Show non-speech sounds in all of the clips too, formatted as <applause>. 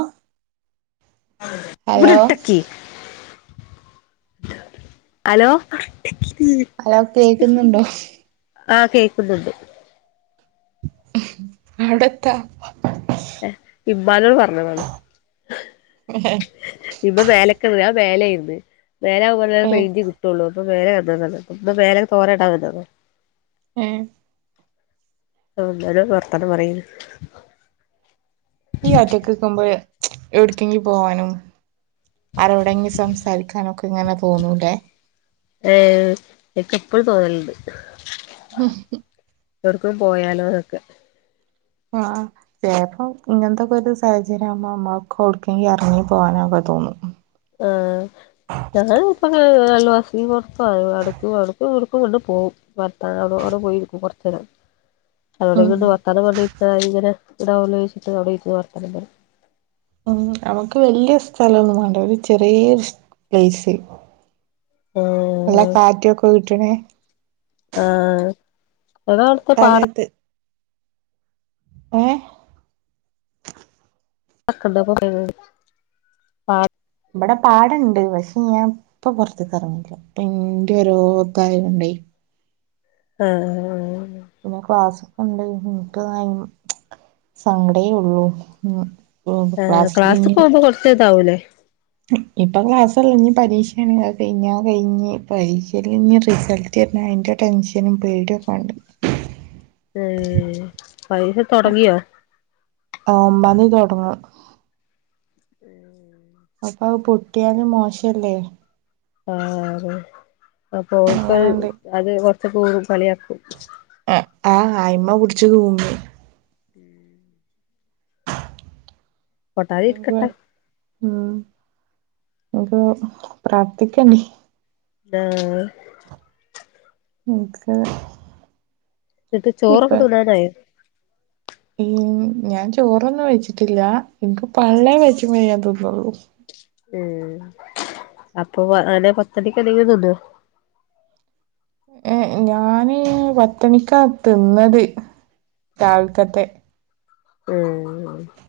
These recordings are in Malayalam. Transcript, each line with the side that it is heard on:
right: ആഹ്
left: അവിടെട്ടക്കി ഹലോ.
right: ഹലോ കേക്കുന്നുണ്ടോ?
left: ആഹ് കേക്കുന്നുണ്ട്.
right: അവിടെ എത്ത
left: ഏഹ് ഇമ്മാനോട് പറഞ്ഞതാണ്. ഇപ്പൊ മേലേക്ക് വന്നു <unintelligible> കിട്ടുള്ളൂ അപ്പൊ മേലെ വന്നതാണ് പ്പോ മേലെ തോര ഇടാൻ വന്നതാണ്
right: ഏഹ്
left: ന്നാലും വർത്താനം പറി
right: ഈ ഒറ്റക്ക് നിൽക്കുമ്പോൾ എവിടക്കെങ്കി പോവാനും ആരോടെങ്കിലും സംസാരിക്കാനൊക്കെ ഇങ്ങനെ തോന്നൂല്ലേ
left: ഏഹ് എനിക്ക് എപ്പഴും തോന്നലുണ്ട്.
right: ഉ.....
left: എവ്ടക്കേലും പോയൊലോ ന്നൊക്കെ
right: ആഹ് ചെലപ്പോ ഇങ്ങൻത്തോക്കെ ഒരു സാഹചര്യം ആകുമ്പോ അമ്മക്ക് എവിടുക്കെങ്കിലും ഇറങ്ങി പോകാനൊക്കെ തോന്നും
left: ആഹ് <unintelligible> ഞാൻ അയൽവാസി ടെ അടുത്തോ അടക്കും അവുടുക്കും ഇവിടുക്കും അങ്ങനെ പോകും വർത്താനം <unintelligible> ആടെ പോയിരിക്കും കുറച്ച നേരം അവിടെ
right: ഉം
left: ഇന്ന് വർത്താനം പറഞ്ഞ് ഇ ഇങ്ങനെഇതാവല്ലോച്ചിട്ട് അവിടെ ഇരുന്ന് വർത്താനം പറയും
right: ഉമ് അവക്ക് വല്ല്യ സ്ഥലം ന്നും വേണ്ട ഒരു ചെറിയൊരു സ്‌പേസ് നല്ല
left: ആ
right: കാറ്റൊക്കെ കിട്ടണേ
left: ആഹ് അടുത്തെ പാടത്
right: സ്ഥലത്ത് ഏഹ്
left: ക്കണ്ട പോയത് പാടത്
right: വ്ടെ പാടണ്ട് പക്ഷെ ഞാൻ ഇപ്പൊ പുറത്തക്ക് ഇറങ്ങില്ല. <unintelligible>
left: ആഹ്
right: പിന്നെ ക്ലാസ്സ്‌ പോകണ്ട് എന്ക്ക്ന് സങ്കടെ ഉള്ളു ഉം ഉം
left: ആഹ് ക്ലാസ്
right: ക്ലാസ്സിലിനി
left: പോകുമ്പോ കൊറച്ച് ഇതാവൂല്ലേ
right: ഇപ്പൊ ക്ലാസ് <unintelligible> പരീക്ഷയണ കഴിഞ്ഞാ കഴിഞ്ഞ് പരീക്ഷയി ഇനി റിസ <unintelligible> അയിൻ്റെ ടെൻഷനും പേടിയൊക്കെണ്ട്
left: <unintelligible> തൊടങ്ങിയോ
right: <unintelligible>
left: <inaudible>
right: അപ്പ അഹ് പൊട്ടിയാല് മോശാല്ലേ അങ്ങനെണ്ട്
left: <unintelligible> കളിയാക്കും
right: ആഹ് അയ്മേ പുഡ്ച് തൂങ്ങും
left: <inaudible> പൊട്ടാതിരിക്കട്ടെ
right: <unintelligible> ഉം <unintelligible> പ്രാർത്ഥിക്കണേ
left: ആഹ്
right: <unintelligible>
left: <unintelligible> ചോറൊക്കെ <unintelligible>
right: ഉം ഞാൻ ചോറന്നും വെച്ചിട്ടില്ല എനിക്ക് <unintelligible>
left: ഉം അപ്പൊ <unintelligible>
right: യെ ഞാന് <unintelligible> തിന്നാത്
left: ഉം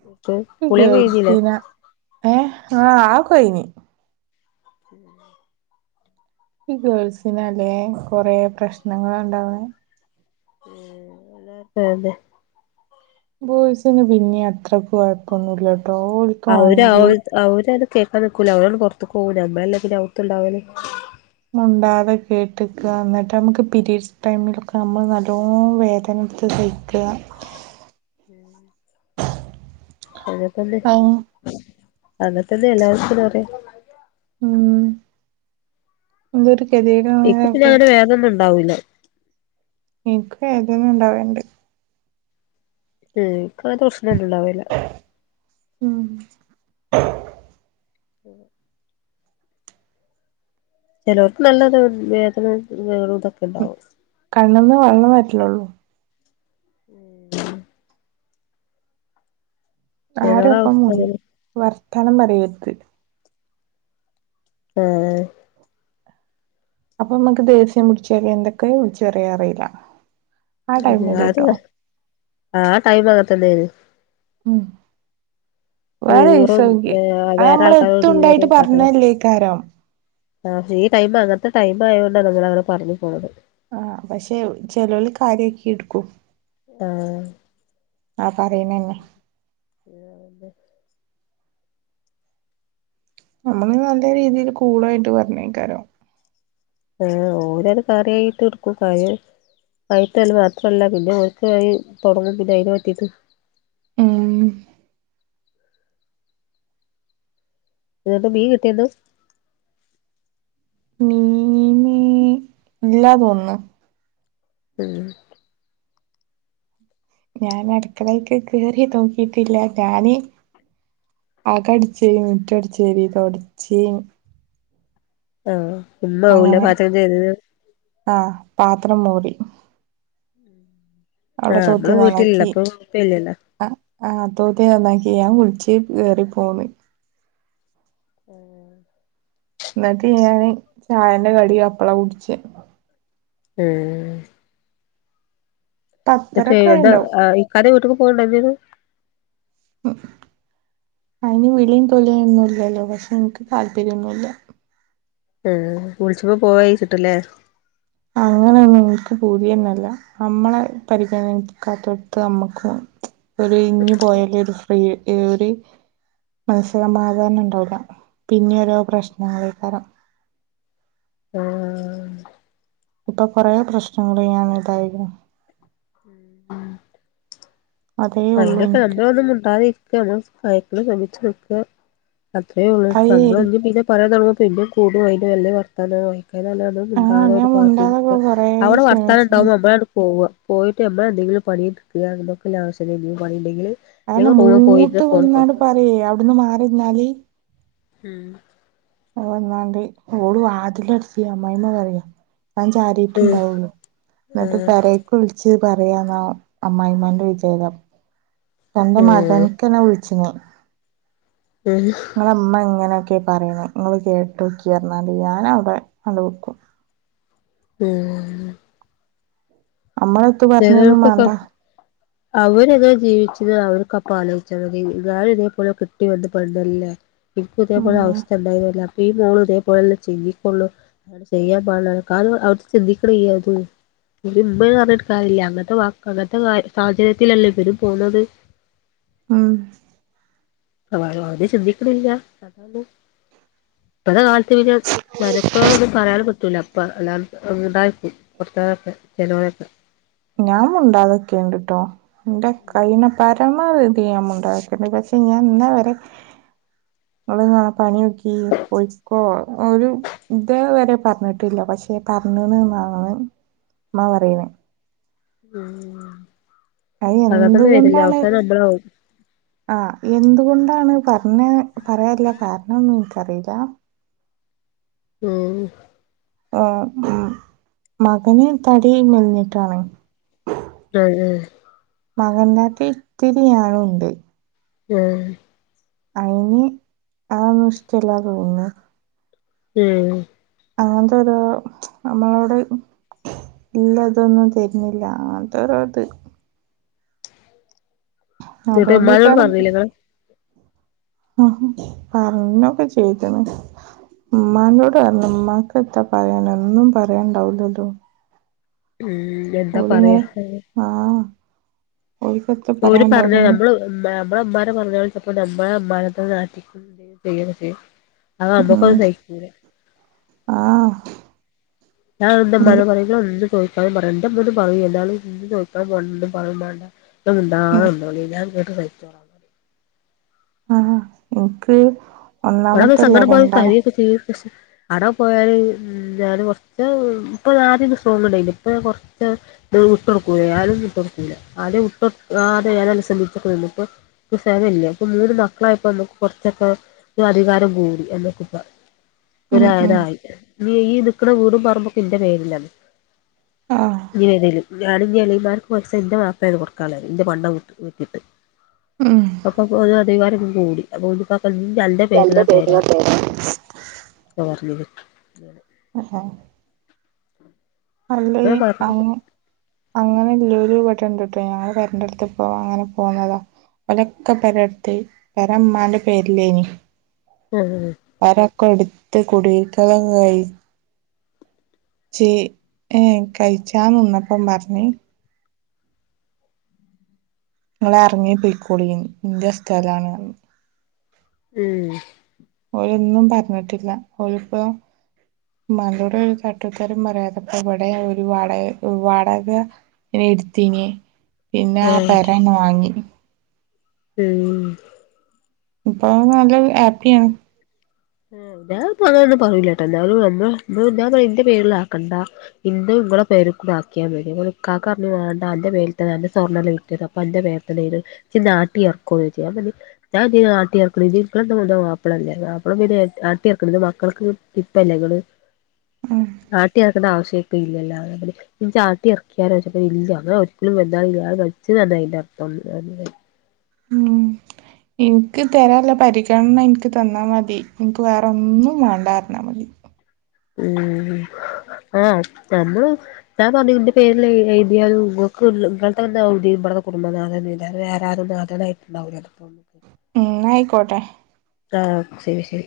left: <unintelligible> കഴിഞ്ഞില്ലേ
right: കേൾസിന ഏഹ് ആഹ് കഴ്ഞ്ഞ്
left: <inaudible>
right: ഈ ഗേൾസിനാല്ലേ കൊറേ പ്രശ്നങ്ങള് ഒണ്ടാവണേ
left: ഉം <unintelligible>
right: ബോയ്സിന് പിന്നിം അത്രക്ക് കൊഴപ്പൊന്നും ഇല്ല ട്ടോ ഓൽ
left: അവര് അവ അവരത് കേക്കാൻ നിക്കൂല്ലാ <unintelligible> പൊറത്തക്കേ പോകൂ ഞമ്മള് അല്ലേ പിന്നെ അകത്ത്ണ്ടാവല്
right: മുണ്ടാതെ കേട്ടിക്കാ എന്നിട്ട് നമ്മക്ക് പീരീഡ്സ് ടൈമിലൊക്കെ നമ്മള് നല്ലോണം വേദന എടുത്ത് സഹി ക്ക്യ്യ്യാ
left: അങ്ങന തന്നെ
right: ഔ
left: അങ്ങനാ തന്നെ <unintelligible>
right: ഉം എന്തോര് <unintelligible>
left: വേദനേ <unintelligible>
right: ഇൻക്കും വേദന ഒണ്ടാവേണ്ട്
left: <unintelligible> പ്രശ്നം ഇണ്ടാവില്ല്യാ
right: ഉം
left: ആഹ് ചെലർക്ക് നല്ലൊരു വേദനയും ഇതൊക്കെണ്ടാവും
right: കണ്ണന്ന് വെള്ളം <unintelligible> ഒള്ളു
left: <inaudible> ചിലരെ
right: ആരോപ്പം
left: അവസ്ഥ
right: ഉം
left: അങ്ങനെ
right: വർത്താനം പറിയർത്
left: ആഹ് ആഹ്
right: അപ്പൊമ്മക്ക് ദേഷ്യം പിടിച്ച് എന്തൊക്കെയ്യാ വിളിച്ച് പറയാ അറിയില്ല ആ ടൈമില് ട്ടോ
left: <unintelligible> ആഹ് ടൈം <unintelligible>
right: ഉം വേറെ <unintelligible>
left: ഈറും
right: അത്
left: വേറെ
right: നമ്മള്
left: ആൾക്കാരോട് ഈറും
right: എത്തുണ്ടായിട്ട്
left: കാട്ടലൊക്കെ
right: പറഞ്ഞല്ലേക്കാരം
left: <unintelligible> ടൈം അങ്ങനത്തെ ടൈം ആയതൊണ്ടാണ് നിങ്ങള് <unintelligible> പറഞ്ഞ് പോണത്
right: ആഹ് പക്ഷേ ചെലര് കാര്യാക്കി എട്ക്കൂം ആ പറയണന്നെ
left: ആഹ്
right: നമ്മള് നല്ല രീതില് കൂളായിട്ട് പറഞ്ഞേക്കാരം
left: ആഹ് ഓരാള് <unintelligible> എടുക്കുംകാരേ കയട്ടല് മാത്രല്ല പിന്നെ ഓൽക്അയി തുടങ്ങും പിന്നെ അയ്ന് പറ്റിയിട്ട്
right: ഉം
left: ഇന്നട്ട് മീ കിട്ട്യന്ന്
right: മീന് ഇല്ലാ തോന്ന്ണ്
left: ഉം
right: ഞാന് അടുക്കളക്ക് കേറി നോക്കിട്ടില്ല ഞാന് ആക അടിച്ചരി മുറ്റടിച്ചരി തുടച്ചി
left: ആഹ് ഉമ്മ ഉള്ളിൽ
right: അങ്ങനെ
left: പാത്രം തേക്കുന്നു.
right: ആഹ് പാത്രം മൂടി.
left: ആഹ്
right: തോത്തി
left: നമ്മള്
right: നന്നാക്കി
left: വീട്ടിലുള്ളപ്പോ. <unintelligible>
right: ആഹ് ആഹ് അതോത് നന്നാക്കി ഞാൻ വിളിച്ച് കേറി പോന്ന്.
left: ആഹ്
right: എന്നിട്ട് ഞാന് ചായന്റെ കടി അപ്പളാ കുടിച്ചേ.
left: ഉം എന്നിട്ട്
right: പത്തരൊക്കെ
left: ഏത് ഏഹ് ഈ അതെ വീട്ടിക്ക് പോവണ്ടേ തന്നെയാണ്.
right: ഉം അതിന് വിളിയും തൊലിയൊന്നുല്ലല്ലോ, പക്ഷെ എനിക്ക് താല്പര്യം ഒന്നുമില്ല.
left: ഉം വിളിച്ചപ്പോ പോവാനിരുന്നിട്ടല്ലേ.
right: അങ്ങനെ നിങ്ങൾക്ക് കൂനിയൻ മേലാ, നമ്മളെ പരിഗണിക്കത്തടുത്ത് നമുക്ക്. ഒരു ഇഞ്ഞു പോയാല് ഒരു ഫ്രീ ഒരു. മനസമാധാനം ഉണ്ടാവില്ല പിന്നെ ഓരോ പ്രശ്നങ്ങളേക്കാലും.
left: ആഹ്
right: ഇപ്പൊ കൊറെ പ്രശ്നങ്ങള് ഞാൻ ഇതായിരുന്നു.
left: ഉം
right: അതേ ഉള്ളൂ
left: വേണമെങ്കിൽ
right: എനിക്ക്
left: <unintelligible> ഒന്ന് മിണ്ടാതെ. ഒക്കെ നമ്മള് സൈക്കിൾ വേണ്ടിയിട്ട് ഒക്കെ, അത്രേ ഉള്ളൂ
right: അയേ
left: നമ്മള് എന്നും പിന്നെ. പറയാൻ തുടങ്ങിയാൽ പിന്നെ കൂടും അയിന്റെ വെല്ല്യ വർത്തനം വായിക്കാനാണോ? ഇത്
right: ആഹ്
left: മിണ്ടാതെ
right: ഞാൻ
left: അവരെ പാത്തുയിരിക്ക,
right: മുണ്ടാതൊക്കെ കൊറേ
left: അവിടെ വർത്താനം
right: ക്ഷമിച്ചിന്
left: ഉണ്ടാവുന്ന മുമ്പ് അങ്ങട് പോവുക. പോയിട്ട് ഉമ്മ എന്തെങ്കിലും പണിയെടുക്കുക എന്നൊക്കെുള്ള ആവശ്യം ഉണ്ടെങ്കിൽ ഇനിയും പണിയുണ്ടെങ്കില്.
right: അയിന് മൂത്ത് വന്നാല് പറയുവോ അവിടുന്ന് മാറി നിന്നാല്.
left: ഉം
right: അന്നെങ്ങാണ്ട് ഓള് വാതില് അടിക്കുക അമ്മായിയമ്മ പറയാ. മഴ
left: ഉം
right: ചാറിയിട്ടുണ്ടാവും, എന്നിട്ട്
left: ആഹ്
right: പെരേ വിളിച്ച് പറയാനോ അമ്മായിമ്മാന്റെ വിചാരം തന്റെ മകൻ.
left: ആഹ്
right: ഇക്ക എന്നെ വിളിച്ചു ഇന്ന്.
left: ഉം
right: ഞങ്ങടെ ഉമ്മ ഇങ്ങനെയൊക്കെ പറയണേ, നിങ്ങള് കേട്ട് നോക്കി എന്നാല് ഞാൻ അവിടെ അങ്ങ് വെക്കും.
left: ഉം
right: അമ്മ
left: ചെലർയൊക്കെ അവര് ഇത് ജീവിച്ചത് അവർക്കാപ്പം ആലോചിച്ചാൽ മതി, ഞാൻ ഇതേപോലെ ഒക്കെ കെട്ടിവന്നപ്പോൾ എന്തെല്ലാം. ഇപ്പൊ
right: ഉം
left: ഇതേപോലെ അവസ്ഥ ഉണ്ടാവൂല അപ്പൊ ഈ മോള് ഇതേപോലെ ചെയ്ക്കുള്ളൂ. അങ്ങനെ ചെയ്യാൻ പാടില്ല, കാരണം അവര് ചിന്തിക്കുന്നില്ല ഇപ്പൊ എന്നട്ട് ഉമ്മ അങ്ങോട്. ഉണ്ടാവില്ല, അങ്ങനത്തെ വാക്ക് അങ്ങനത്തെ സാ സാഹചര്യത്തിലല്ലേ ഇവര് പോന്നത്.
right: ഉം
left: അവരും അത് ചിന്തിക്കുന്നില്ല, അതാണ് ഇപ്പോഴത്തെ കാലത്ത് ഇങ്ങനെയാണ്. മഴക്കോളൊന്നും പറയാനും പറ്റൂല്ല അപ്പ അല്ല ഉണ്ടായിരിക്കും, അപ്പുറത്ത് ആൾക്കാരെ ചിലരൊക്കെ.
right: ഞാൻ മുണ്ടാതെ നിക്കുന്നുണ്ട് കേട്ടോ, എന്റെ കൈമേ തരി ക്ഷമ മതി മിണ്ടാതിരിക്കണം, പക്ഷെ ഞാൻ ഇന്നേവരെ. ഓള് ഇങ്ങനെ പണി നോക്കി പോയിക്കോ ഒരു. ഇത് വരെ പറഞ്ഞിട്ടില്ല പക്ഷെ പറഞ്ഞ്ന്ന് <unintelligible> ഉമ്മ പറയുന്നേ
left: മ്ഹ്
right: അയ് എന്തുകൊണ്ടാണ്
left: നമ്മളാവും
right: ആഹ് എന്തുകൊണ്ടാണ് പറഞ്ഞേ പറയാള്ള കാരണം ഒന്നും എനിക്കറിയില്ല
left: മ്ഹ്
right: ആഹ് ഉം മകന് തടി മെലിഞ്ഞിട്ടാണ്
left: ഏഹ് ഏഹ്
right: <unintelligible> ഇത്തിരി ആഴം ഉണ്ട്
left: ഉം
right: അയിന് അഒന്നും ഇഷ്ട്ടല്ല തോന്നുന്ന്
left: ഉം
right: അതെന്താ ഒരു അമ്മള അവിടേം ഇല്ലതൊന്നും തരുന്നില്ല അങ്ങനത്തെ ഒരത്
left: എന്നിട്ട് ഇമ്മാനോട്
right: അതുകൊണ്ടേക്കാരം
left: പറഞ്ഞില്ല നിങ്ങള്
right: ആഹ് പറഞ്ഞൊക്കെ ചെയ്ട്ടന്ന് ഉമ്മൻ്റോടെ പറഞ്ഞ് ഉമ്മാക്ക് എത്താ പറയാന ഒന്നും പറയാനണ്ടാവലല്ലോ
left: മ്ഹ്
right: ഓഴിങ്ങനെ ആഹ് ഒഴിപ്പോ എത്ര
left: ഓര് പറഞ്ഞ നമ്മള് <unintelligible> നമ്മള ഉമ്മാന പള്ളു വിളിച്ചപ്പോ നമ്മള <unintelligible> അത്
right: ഉം
left: അമ്മക്കത് സഹിക്കൂല
right: ആഹ്
left: ഞാൻ എന്റെ ഉമ്മാനെ പറയുമ്പ എന്ത് ചോദിച്ചാലും പറയും എന്റെ ഉമ്മ ഒന്നും <unintelligible> എന്നാലും നീ ചോദിയ്ക്കാൻ പോണന്നെന്നും പറയും വേണ്ട <unintelligible> മിണ്ടാതെ
right: ഉം
left: നിന്നോളീം ഞാൻ കേട്ട് സഹിച്ചോളാം
right: ആഹ് എനിക്ക്
left: ബടേ വന്ന് സങ്കടം പറഞ്ഞ് കരയൊക്കെ ചെയും ക്ഷേ ആടെ പോയാല് ഞാന് കൊറച്ച് ഇപ്പം ഞാൻ അദ്യൊന്നും ഫോൺ കൊണ്ട് പോയില്ലേ ഇപ്പോ കൊറച്ച് വിട്ട് കൊടുക്കൂല ഞാനും വിട്ട് കൊടുക്കൂല്ല അതെ വിട്ട് അതേ ഞാന് ശ്രധിച്ചക്കെ നിന്ന് ഇപ്പൊ ക്ഷെ അതില്ലേ അപ്പൊ മൂന്ന് മക്കളായപ്പോ നമുക്ക് കുറച്ചൊക്കെ <unintelligible> അധികാരം കൂടി ഞങ്ങക്കിപ്പ
right: ഉം ഉം
left: <unintelligible> ഇന്ന് ഈ നിക്കണ വീടും പറമ്പൊക്കെ എന്റെ പേരിലാണ്
right: ആഹ്
left: ഇനി <unintelligible> ഞാനും ഇനി എളേമാർക്ക് <unintelligible> എന്റെ മാപ്പെളേന് കൊടുക്കാള്ളത് എന്റെ പണ്ടം വിറ്റി വിറ്റിട്ട്
right: ഉം
left: അപ്പം അപ്പൊ അതും അധികാരം കൂടി അതുകൊണ്ട് ഉപ്പാക്ക് നല്ലഎൻ്റെ
right: രണ്ട്
left: പേരില് തരാം
right: പേരുകൾ
left: പ്പ പറഞ്ഞത് അങ്ങനെ
right: ഹ അപ്പൊ അതില് ഈ
left: അങ്ങനെ പറഞ്ഞു
right: <unintelligible> അങ്ങനെ ഇല്ലോരു ഇവടെ ഇണ്ട് കേട്ടോ ഞങ്ങള് വരണ്ടടുത്തു പോവാം അങ്ങനെ പോന്നതാ ഓരൊക്കെ പലേടുത്ത് ഓരെ ഉമ്മാന്റെ പേരില്ലേനി
left: <unintelligible>
right: അരക്കൊ എടുത്ത് <unintelligible> ചേ ഏഹ് കഴിച്ചാൻ നിന്നപ്പം പറഞ്ഞു നിങ്ങളെ എറങ്ങി പോയിക്കോളി ഇൻ്റെ സ്ഥലാണ് പറഞ്ഞ്
left: ഉം
right: ഓരൊന്നും പറഞ്ഞിട്ടില്ല ഓരിപ്പോ മലടെ ഒരു തട്ടുത്തരും പറയാതെപ്പ ഇവിടെ ഒരു വാടക വാടക <unintelligible> എടുത്തീനിയേ പിന്നെ ആ
left: ആഹ്
right: പെര അങ്ങ് വാങ്ങി
left: മ്ഹ്
right: ഇപ്പ അവൻ നല്ല ഒരു ഹാപ്പിയാണ്
left: ആഹ് ഞാൻ ഇപ്പ അങ്ങനെ ഒന്നും പറയൂല ട്ട എന്നാലും നമ്മ <unintelligible> ഞാൻ പറയും എന്റെ പേരില് ആക്കണ്ട ഇന്ത് ഇങ്ങള പേരി കൂടെ ആക്കിയാന്ന് ഓര് അങ്ങനെ ഇക്കാക്ക പറഞ്ഞു വേണ്ടാ അന്റെ പേരിൽ തന്നെ അന്റെ സ്വർണ്ണല്ലേ അപ്പൊ അന്റെ <unintelligible> ഇച്ച് നാട്ടി ഓക്ക വരാ ഞാ പറഞ്ഞ ഞാന്തിനാ നാട്ടി <unintelligible> ജ്ജ് ഇപ്പള ഓൻ്റെ മാപ്പ്ളല്ലേ പിന്നെ ആട്ടിയർക്ക്ന്ന് മക്കൾക്ക് ഇപ്പല്ലെ ഇങ്ങള്
right: ഉം
left: ആട്ടി എറക്കണ്ട ആവശ്യപ്പില്ലല്ലോ ഇൻച്ചാട്ടി എറക്കിയച്ചേപ്പാ ഇല്ല അങ്ങ ഒരിക്കലും എന്താലും <unintelligible> അയിൻ്റെ അർത്ഥം
right: ഉം ഇൻക്ക് തരാനുള്ള പരിഗണന ഇൻക്ക് തന്നാ മതി. ഇൻക്ക് വേറെന്നും വേണ്ടന്നർഞ്ഞാമതി.
left: ഉമ് ആഹ് തന്നു ഞാൻ പറഞ്ഞു ഇന്റെ പേരിൽ എയ്തിയാലും ഇങ്ങക്ക്ള്ള ഇങ്ങൾതന്ന <unintelligible> ഇബടെ കുടുംബനാഥൻ ല്ലാതെ വേറെ ആരുല്ല <unintelligible>
right: ഉം ന്നായിക്കോട്ടെ.
left: ആഹ് ശരി ശരി